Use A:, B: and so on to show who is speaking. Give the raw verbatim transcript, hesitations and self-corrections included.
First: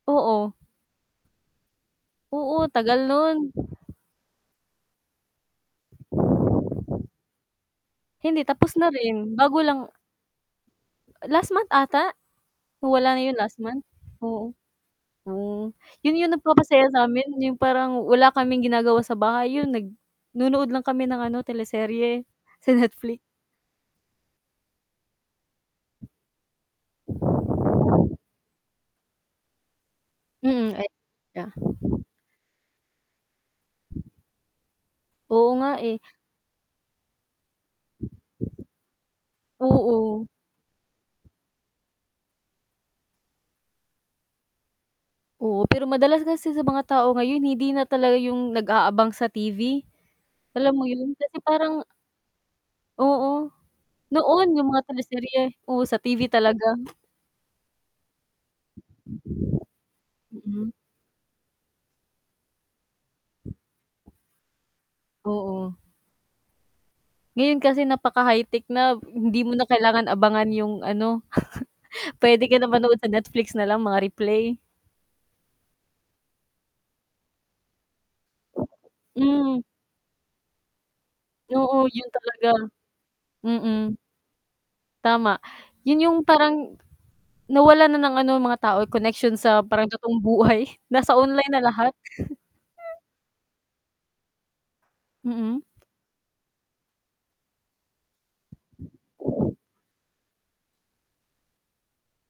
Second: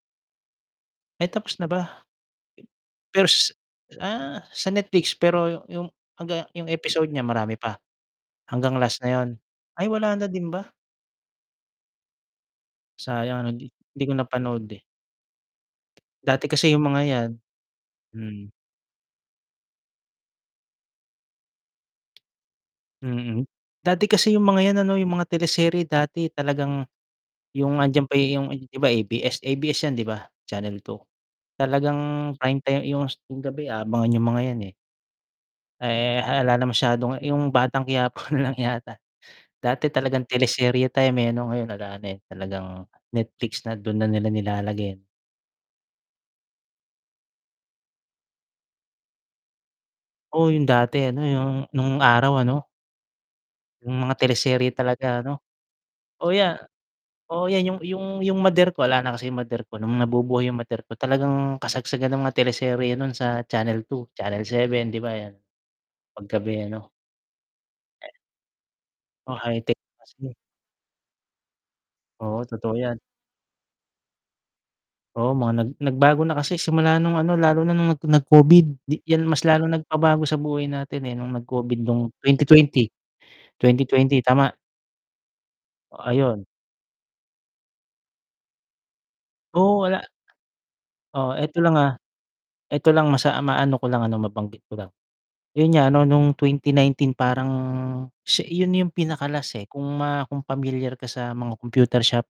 A: Oo.
B: Ay, tapos na ba?
A: Oo, tagal no'n.
B: First, ah, sa Netflix, pero yu 'yung hanggang 'yung episode niya marami pa?
A: Hindi tapos
B: Hanggang
A: na
B: last na 'yun?
A: rin. Bago
B: Ay,
A: lang
B: wala na din ba?
A: Last month ata, na wala na 'yun
B: Sayang
A: last
B: 'di
A: month,
B: hindi ko
A: oo.
B: napanood, eh.
A: Hmm, 'yun 'yung
B: Dati kasi 'yung
A: nagpapasaya
B: mga
A: sa'min
B: 'yan,
A: 'yung parang wala
B: hmm.
A: kaming ginagawa sa bahay, 'yun nag nonood lang kami ng ano, teleserye sa Netflix.
B: Mm, dati kasi 'yung mga 'yan ano 'yung mga teleserye dati talagang 'yung andiyan pa 'yung di ba, A-B-S, A-B-S 'yan, di ba,
A: Mm,
B: Channel
A: eh,
B: two?
A: ya
B: Talagang Prime time 'yung s gabi, aabangan 'yung mga 'yan, eh.
A: Oo nga, eh.
B: Eh, ala na masyadong 'yung Batang Quiapo na lang yata. Dati talagang
A: Oo.
B: teleserye time, eh, ano ngayon ala na, eh, talagang Netflix na, do'n na nila nilalagay, eh.
A: Oo. Pero madalas kasi sa mga tao ngayon, hindi na talaga 'yung nag-aabang sa T-V,
B: Oh, 'yung
A: alam mo
B: dati
A: 'yon,
B: ano,
A: kasi
B: 'yung
A: parang
B: no'ng araw ano.
A: Oo,
B: 'Yung mga
A: noon 'yung
B: teleserye
A: mga
B: talaga, ano?
A: teleserye, oo, sa T-V
B: Oh, ya
A: talaga.
B: o 'yan, 'yung 'yung mother ko, ala na kasi 'yung mother ko, no'ng nabubuhay 'yung
A: Mm.
B: mother ko talagang kasagsagan ng mga teleserye no'n sa Channel two, Channel seven, 'di ba, 'yan,
A: Oo.
B: 'pag gabi ano.
A: Ngayon kasi
B: Eh.
A: napaka-high-tech na,
B: Mga
A: hindi mo na
B: high-tech na
A: kailangan
B: kasi.
A: abangan 'yung ano,
B: Oo,
A: puwede ka na
B: totoo 'yan.
A: manood sa Netflix na lang mga replay.
B: Oo, mga nag nagbago na kasi simula no'ng, ano, lalo na no'ng nag nag-COVID, 'yan mas
A: Mm.
B: lalong nagpabago sa buhay natin, eh, no'ng nag-COVID
A: Oo, 'yun
B: no'ng twenty
A: talaga.
B: twenty, twenty
A: Mm.
B: twenty Tama?
A: Tama.
B: O,
A: 'Yun 'yung
B: ayun.
A: parang nawala na ng, ano, mga tao, connection sa
B: Oo,
A: parang
B: wala.
A: totoong buhay, nasa
B: Oh,
A: online
B: eto
A: na
B: lang,
A: lahat.
B: ah. Eto lang, masa ah, maano ko lang ano, mabanggit ko lang,
A: Mm.
B: 'yun nga ano no'ng twenty nineteen parang siya 'yun 'yung pinaka-last, eh. Kung ma kung pamilyar ka sa mga computer shop.